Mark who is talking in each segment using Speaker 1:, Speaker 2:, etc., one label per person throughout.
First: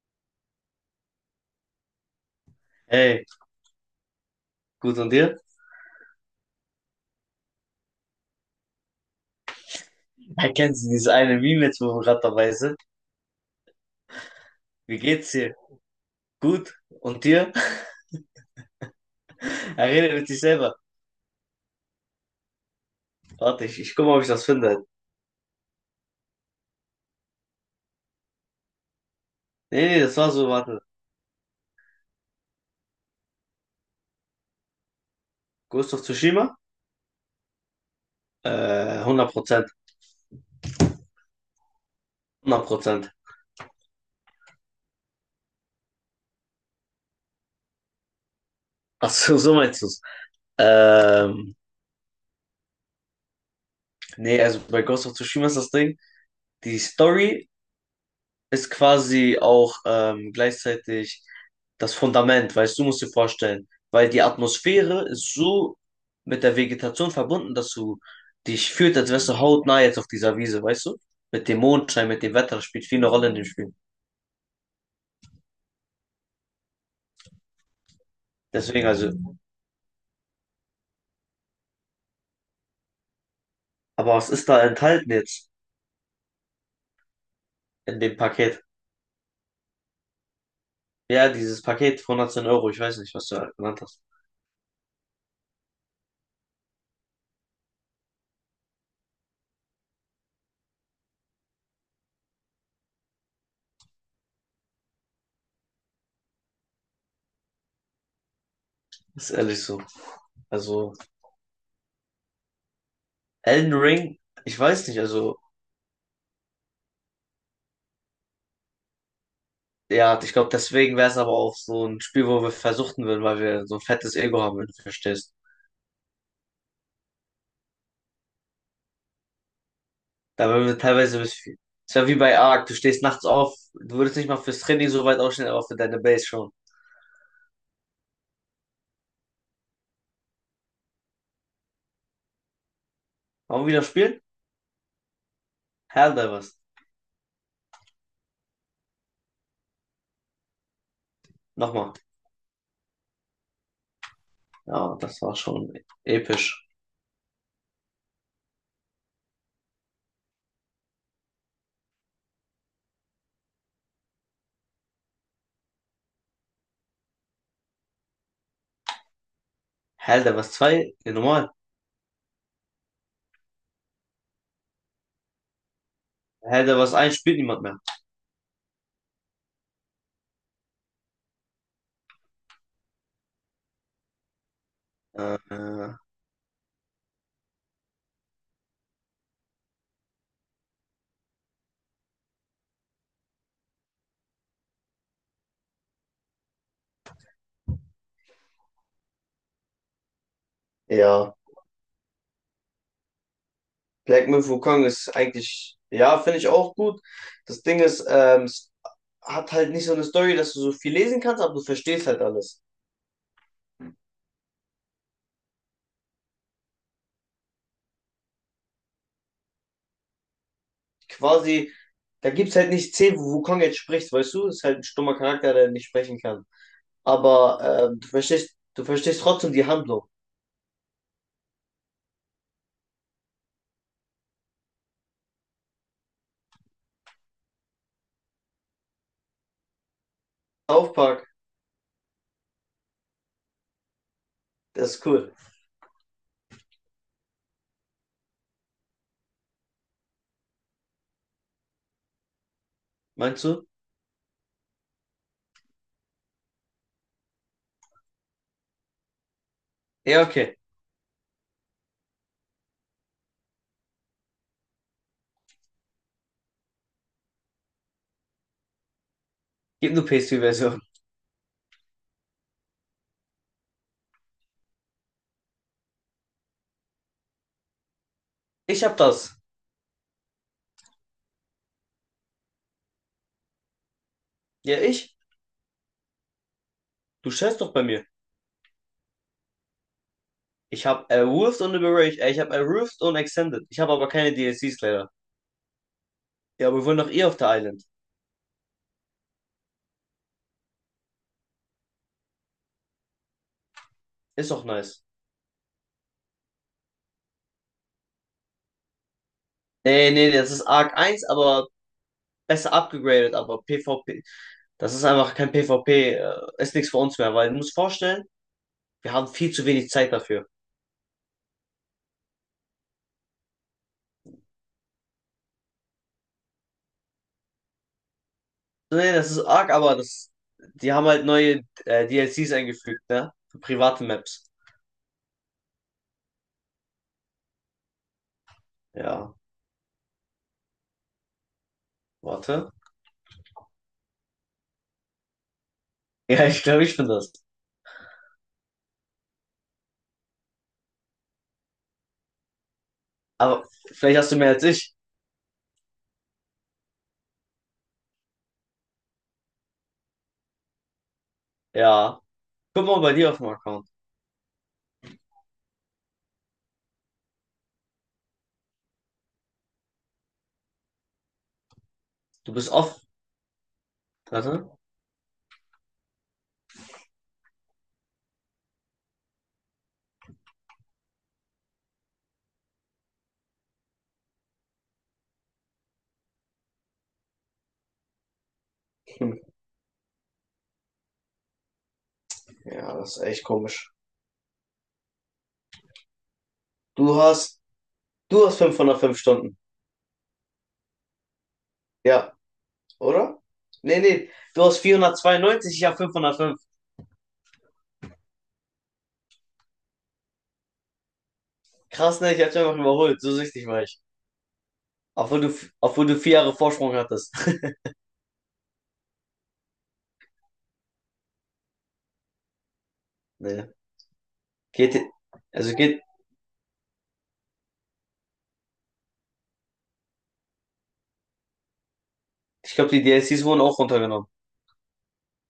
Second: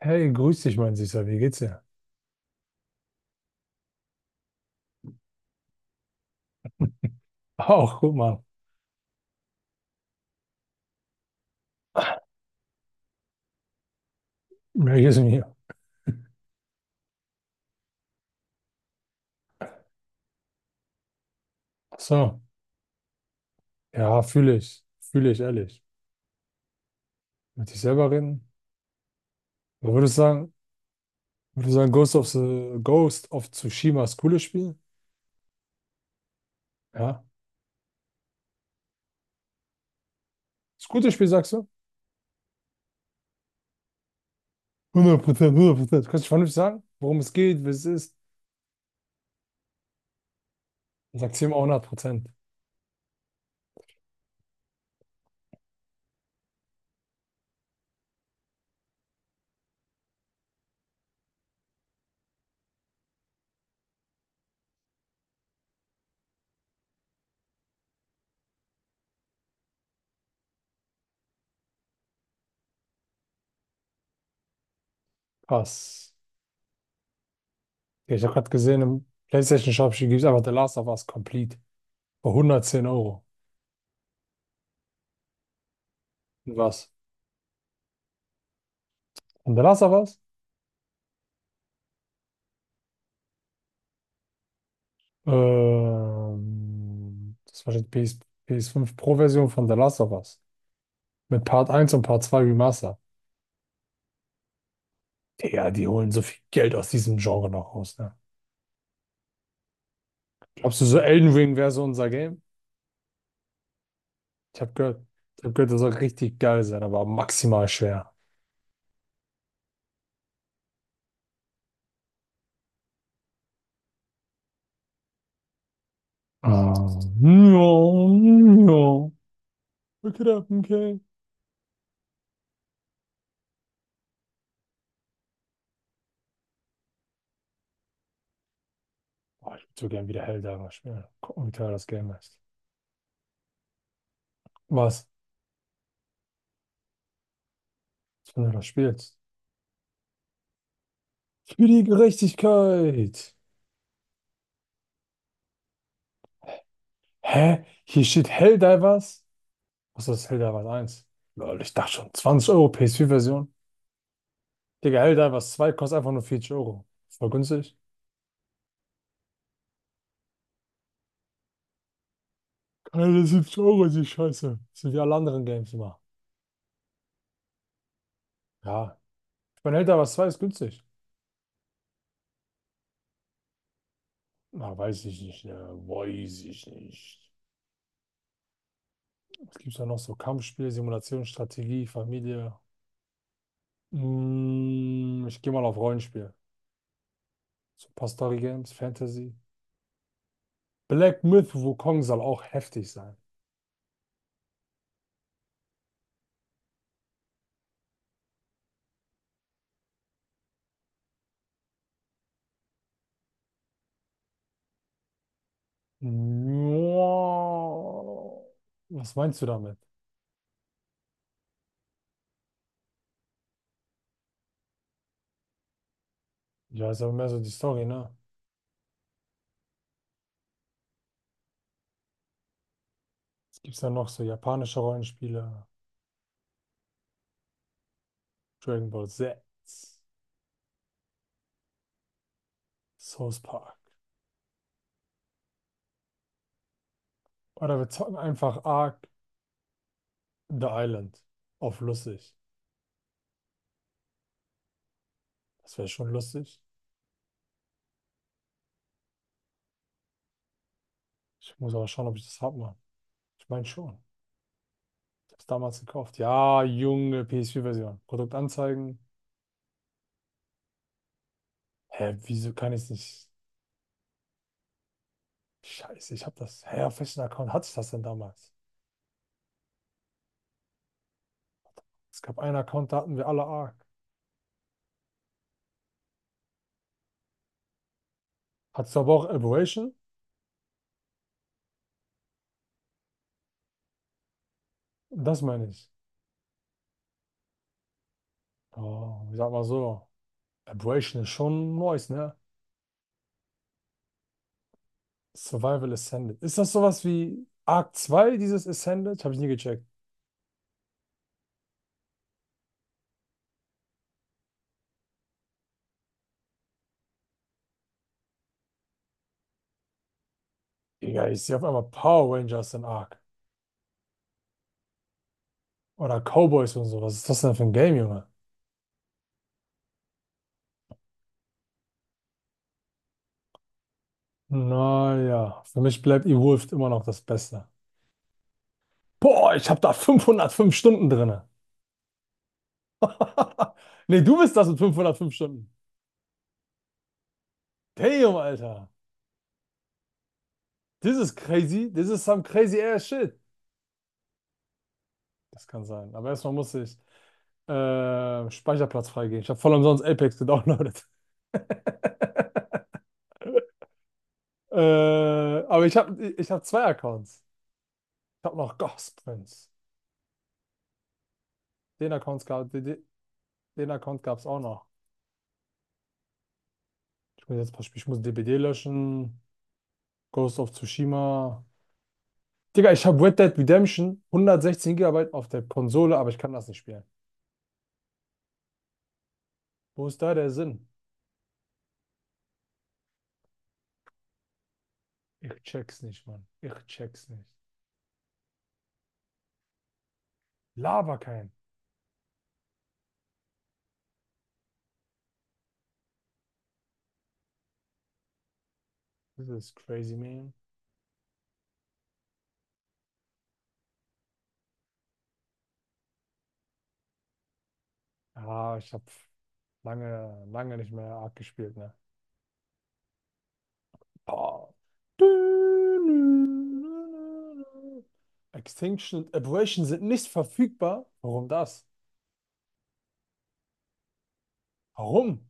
Speaker 1: Hey, grüß dich, mein Süßer. Wie geht's dir?
Speaker 2: Hey, gut und dir?
Speaker 1: Auch, guck mal.
Speaker 2: Erkennst du dieses eine Meme jetzt, wo wir gerade dabei sind? Wie
Speaker 1: Merk es
Speaker 2: geht's
Speaker 1: mir.
Speaker 2: dir? Gut? Und dir? Er redet mit sich selber.
Speaker 1: Ach so,
Speaker 2: Warte, ich guck mal, ob
Speaker 1: ja,
Speaker 2: ich das
Speaker 1: fühle ich.
Speaker 2: finde.
Speaker 1: Fühle ich, ehrlich. Mit dich selber reden?
Speaker 2: Nee,
Speaker 1: Oder
Speaker 2: nee, das
Speaker 1: würdest du
Speaker 2: war so,
Speaker 1: sagen,
Speaker 2: warte.
Speaker 1: würdest du sagen, Ghost of Tsushima ist cooles Spiel?
Speaker 2: Ghost of Tsushima?
Speaker 1: Ja.
Speaker 2: Äh, 100%.
Speaker 1: Ist gutes Spiel, sagst du?
Speaker 2: 100%.
Speaker 1: 100%, 100%. Kannst du vernünftig sagen, worum es geht, was es ist?
Speaker 2: Ach so, so meinst du's.
Speaker 1: Dann sagt sie ihm
Speaker 2: Ähm,
Speaker 1: auch 100%.
Speaker 2: nee, also bei Ghost of Tsushima ist das Ding, die Story ist quasi auch gleichzeitig das Fundament, weißt du, musst dir vorstellen, weil die Atmosphäre ist so mit der Vegetation verbunden, dass du dich fühlst, als wärst du hautnah jetzt auf dieser Wiese, weißt du? Mit dem Mondschein, mit dem Wetter, das spielt viel eine Rolle in dem Spiel.
Speaker 1: Krass. Ja, ich habe gerade gesehen,
Speaker 2: Deswegen
Speaker 1: im
Speaker 2: also,
Speaker 1: PlayStation Shop gibt es einfach The Last of Us Complete. Für 110 Euro.
Speaker 2: aber was ist da enthalten jetzt
Speaker 1: Und was?
Speaker 2: in dem Paket?
Speaker 1: Und The Last of Us?
Speaker 2: Ja, dieses Paket von 110 Euro, ich weiß nicht, was du genannt hast.
Speaker 1: Das war die PS, PS5 Pro-Version von The Last of Us. Mit Part eins und Part 2 Remastered. Digga, die holen so viel Geld aus diesem Genre noch raus, ne?
Speaker 2: Ist ehrlich so.
Speaker 1: Glaubst du,
Speaker 2: Also,
Speaker 1: so Elden Ring wäre so unser Game?
Speaker 2: Elden Ring, ich
Speaker 1: Ich habe
Speaker 2: weiß nicht,
Speaker 1: gehört,
Speaker 2: also.
Speaker 1: ich hab gehört, das soll richtig geil sein, aber maximal schwer.
Speaker 2: Ja, ich glaube, deswegen wäre es aber auch so ein Spiel, wo wir versuchten würden, weil wir so ein fettes Ego haben, wenn du verstehst.
Speaker 1: Ah, ja, ja. Look it
Speaker 2: Da
Speaker 1: up,
Speaker 2: würden wir
Speaker 1: okay.
Speaker 2: teilweise bis viel. Es wäre wie bei Ark, du stehst nachts auf, du würdest nicht mal fürs Training so weit aufstehen, aber für deine Base schon.
Speaker 1: Boah, ich würde so gern wieder Helldiver spielen. Gucken, wie teuer das Game ist.
Speaker 2: Wollen wir wieder spielen?
Speaker 1: Was?
Speaker 2: Helldivers.
Speaker 1: Wenn du das spielst. Für die
Speaker 2: Nochmal.
Speaker 1: Gerechtigkeit.
Speaker 2: Ja, das war schon episch.
Speaker 1: Hä? Hier steht Helldivers? Was ist das Helldivers 1? Lol, ich dachte schon, 20 Euro PS4-Version. Digga, Helldivers zwei kostet einfach nur 40 Euro. Voll günstig.
Speaker 2: Helldivers 2, ja, normal.
Speaker 1: 170 Euro ist die Scheiße. Das sind ja alle anderen Games immer.
Speaker 2: Helldivers 1 spielt niemand mehr.
Speaker 1: Ja. Ich meine, Elder was 2 ist günstig. Na, weiß ich nicht, ne?
Speaker 2: Äh,
Speaker 1: Weiß ich nicht. Was gibt's da noch so? Kampfspiel, Simulation, Strategie, Familie. Ich gehe mal auf Rollenspiel. So ein paar Story Games, Fantasy. Black
Speaker 2: ja,
Speaker 1: Myth Wukong soll auch heftig sein.
Speaker 2: Black Myth Wukong ist eigentlich, ja, finde ich auch gut. Das Ding ist, hat halt nicht so eine Story, dass du so viel lesen kannst, aber du verstehst halt alles.
Speaker 1: Nja. Was meinst du damit?
Speaker 2: Quasi, da gibt's halt nicht 10, wo Wukong jetzt spricht, weißt du? Ist halt ein stummer Charakter, der nicht sprechen kann.
Speaker 1: Ja, ist aber mehr so die
Speaker 2: Aber
Speaker 1: Story,
Speaker 2: du
Speaker 1: ne?
Speaker 2: verstehst, du verstehst trotzdem die Handlung.
Speaker 1: Es gibt ja noch so japanische Rollenspiele. Dragon Ball Z,
Speaker 2: South Park,
Speaker 1: South Park.
Speaker 2: das ist cool.
Speaker 1: Oder wir zocken einfach Ark The Island auf lustig.
Speaker 2: Meinst du?
Speaker 1: Das wäre schon lustig.
Speaker 2: Ja, okay.
Speaker 1: Ich muss aber schauen, ob ich das hab, Mann. Ich meine schon. Ich hab's damals gekauft. Ja, junge PS4-Version. Produkt anzeigen.
Speaker 2: Gib nur PS4-Version.
Speaker 1: Hä, wieso kann ich nicht? Scheiße, ich hab das. Hä, auf welchen Account hatte ich das denn damals?
Speaker 2: Ich hab das.
Speaker 1: Es gab einen Account, da hatten wir alle Ark.
Speaker 2: Ja, ich? Du schätzt doch bei mir.
Speaker 1: Hattest du aber auch Aberration?
Speaker 2: Ich hab Erwurft und Liberation, ich hab Erwurft und Extended. Ich habe aber keine DLCs leider.
Speaker 1: Das meine ich.
Speaker 2: Ja, aber wir wollen doch eh auf der Island.
Speaker 1: Oh, ich sag mal so. Aberration ist schon nice, ne?
Speaker 2: Ist doch nice.
Speaker 1: Survival Ascended. Ist das sowas wie Ark 2? Dieses Ascended? Habe ich nie gecheckt.
Speaker 2: Nee, nee, das ist Arc 1, aber besser abgegradet, aber PvP, das ist einfach kein PvP, ist nichts für uns mehr, weil du musst vorstellen, wir haben viel zu wenig Zeit dafür.
Speaker 1: Digga, ich sehe auf einmal Power Rangers in Ark. Oder Cowboys und so. Was ist das denn für ein Game, Junge?
Speaker 2: Nee, das ist arg, aber das, die haben halt neue DLCs eingefügt, ne? Für private Maps.
Speaker 1: Naja, für mich bleibt Evolved immer noch das Beste.
Speaker 2: Ja,
Speaker 1: Boah, ich habe da 505 Stunden drinne.
Speaker 2: warte.
Speaker 1: Nee, du bist das mit 505 Stunden.
Speaker 2: Ja, ich glaube, ich bin das.
Speaker 1: Damn, Alter. This is crazy. This is some crazy ass shit.
Speaker 2: Aber vielleicht hast du mehr als ich.
Speaker 1: Das kann sein. Aber erstmal muss ich Speicherplatz freigeben. Ich habe voll umsonst Apex gedownloadet.
Speaker 2: Ja. Guck mal bei dir auf dem Account.
Speaker 1: Äh, aber ich hab zwei Accounts. Ich habe noch Ghost Prince. Den Account
Speaker 2: Du
Speaker 1: gab,
Speaker 2: bist off.
Speaker 1: den, Account gab's auch
Speaker 2: Warte.
Speaker 1: noch. Ich muss jetzt ein paar Spiele, ich muss DBD löschen, Ghost of Tsushima. Digga, ich habe Red Dead Redemption 116 Gigabyte auf der Konsole, aber ich kann das nicht spielen.
Speaker 2: Hm.
Speaker 1: Wo ist da der Sinn?
Speaker 2: Ja, das ist echt komisch.
Speaker 1: Ich check's nicht, Mann. Ich
Speaker 2: Du
Speaker 1: check's nicht.
Speaker 2: hast, du hast 505 Stunden.
Speaker 1: Laber kein.
Speaker 2: Ja, oder? Nee, nee. Du hast 492, ich habe 505.
Speaker 1: Das ist crazy, man.
Speaker 2: Krass, ne? Ich hab's einfach überholt. So süchtig war ich. Obwohl du, obwohl du 4 Jahre Vorsprung hattest.
Speaker 1: Ah, ich habe lange, lange nicht mehr arg gespielt, ne?
Speaker 2: Nee.
Speaker 1: Boah.
Speaker 2: Geht, also geht,
Speaker 1: Extinction und Aberration sind nicht verfügbar. Warum das?
Speaker 2: ich glaube, die D DLCs wurden auch runtergenommen.
Speaker 1: Warum?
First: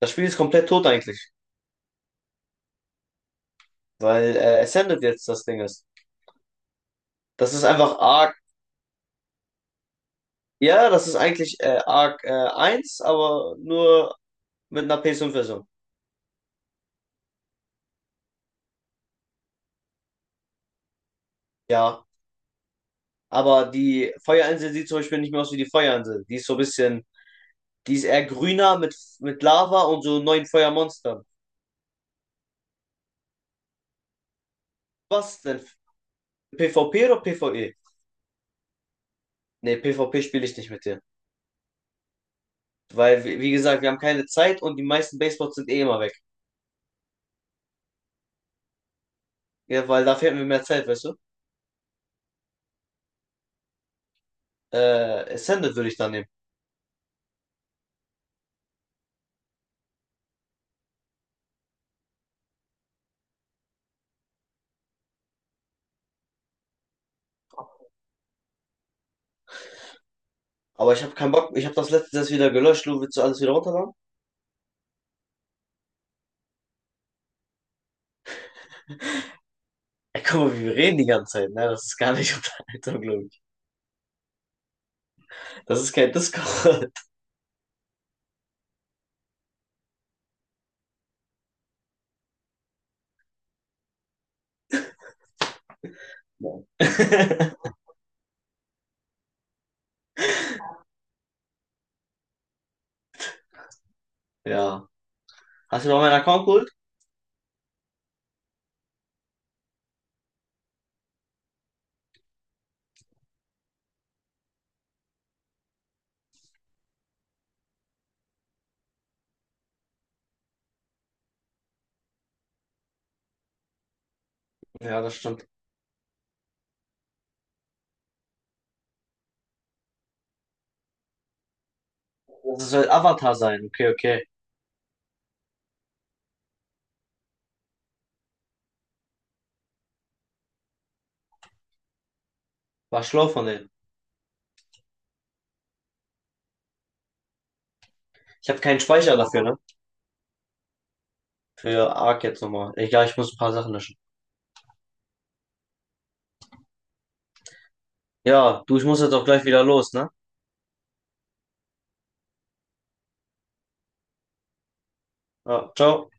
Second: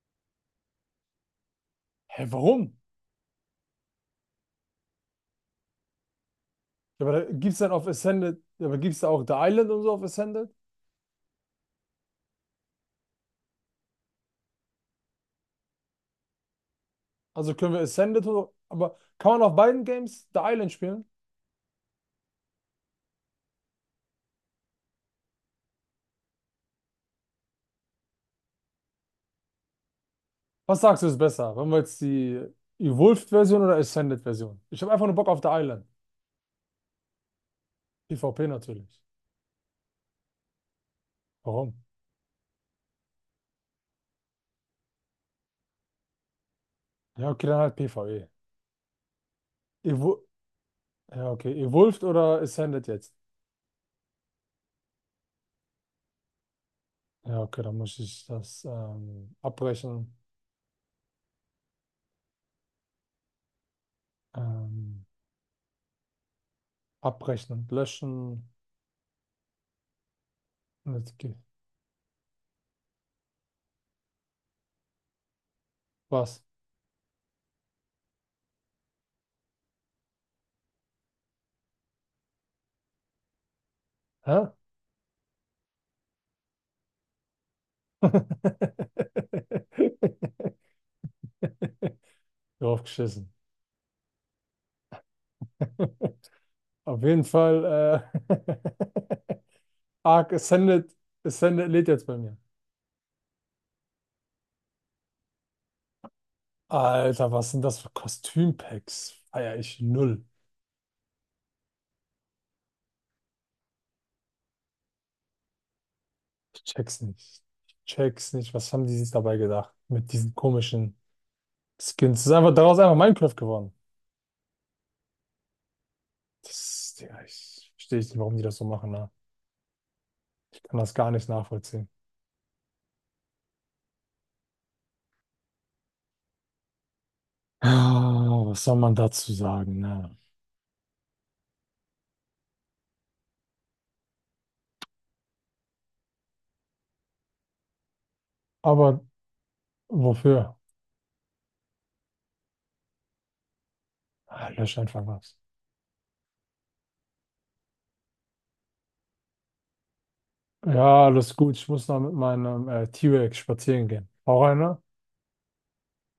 Speaker 2: Das Spiel ist komplett tot eigentlich,
Speaker 1: Hä, warum?
Speaker 2: weil Ascended jetzt das Ding ist.
Speaker 1: Ja, aber da
Speaker 2: Das
Speaker 1: gibt's
Speaker 2: ist
Speaker 1: dann auf
Speaker 2: einfach Arc,
Speaker 1: Ascended, ja, aber gibt's da auch The Island und so auf Ascended?
Speaker 2: ja, das ist eigentlich Arc 1, aber nur mit einer PS5 version.
Speaker 1: Also können wir Ascended oder, aber kann man auf beiden Games The Island spielen?
Speaker 2: Ja, aber die Feuerinsel sieht zum Beispiel nicht mehr aus wie die Feuerinsel. Die ist so ein bisschen, die ist eher grüner mit, Lava und so neuen
Speaker 1: Was sagst du ist
Speaker 2: Feuermonstern.
Speaker 1: besser? Wollen wir jetzt die Evolved-Version oder Ascended-Version? Ich habe einfach nur Bock auf
Speaker 2: Was
Speaker 1: The
Speaker 2: denn?
Speaker 1: Island.
Speaker 2: PvP oder PvE?
Speaker 1: PvP natürlich.
Speaker 2: Nee, PvP spiele ich nicht mit dir.
Speaker 1: Warum?
Speaker 2: Weil, wie gesagt, wir haben keine Zeit und die meisten Baseboards sind eh immer weg.
Speaker 1: Ja, okay, dann halt PvE.
Speaker 2: Ja, weil da
Speaker 1: Evo
Speaker 2: fehlt mir mehr Zeit, weißt du?
Speaker 1: ja, okay, Evolved oder Ascended jetzt?
Speaker 2: Ascended würde ich dann nehmen.
Speaker 1: Ja, okay, dann muss ich das abbrechen, ähm, abrechnen, löschen.
Speaker 2: Aber
Speaker 1: Und
Speaker 2: ich habe
Speaker 1: jetzt
Speaker 2: keinen
Speaker 1: geht-
Speaker 2: Bock, ich habe das letzte das wieder gelöscht, du willst du alles wieder runterladen?
Speaker 1: Was?
Speaker 2: Ey, guck mal, wie wir reden die ganze Zeit, ne? Das ist gar nicht Unterhaltung, glaube ich.
Speaker 1: Hä?
Speaker 2: Das ist kein Discord.
Speaker 1: Draufgeschissen. Auf jeden Fall, äh, Arc Ascended, Ascended lädt jetzt bei mir.
Speaker 2: Ja. Hast du noch meinen Account geholt?
Speaker 1: Alter, was sind das für Kostümpacks? Feier ich null. Ich check's nicht. Ich check's nicht. Was haben die sich dabei gedacht? Mit diesen komischen Skins. Das ist einfach daraus einfach Minecraft geworden.
Speaker 2: Ja, das stimmt.
Speaker 1: Das, Digga, ich verstehe nicht, warum die das so machen, ne? Ich kann das gar nicht nachvollziehen.
Speaker 2: Das soll Avatar sein. Okay, okay.
Speaker 1: Ah, was soll man dazu sagen, ne?
Speaker 2: War schlau von denen. Ich habe keinen
Speaker 1: Aber
Speaker 2: Speicher dafür, ne?
Speaker 1: wofür?
Speaker 2: Für Ark jetzt nochmal. Egal, ich muss ein paar Sachen löschen.
Speaker 1: Ah, Lösch einfach was.
Speaker 2: Ja, du, ich muss jetzt auch gleich wieder los, ne?
Speaker 1: Ja, alles gut. Ich muss noch mit meinem T-Rex spazieren gehen. Hau rein, ne?
Speaker 2: Ja, ciao.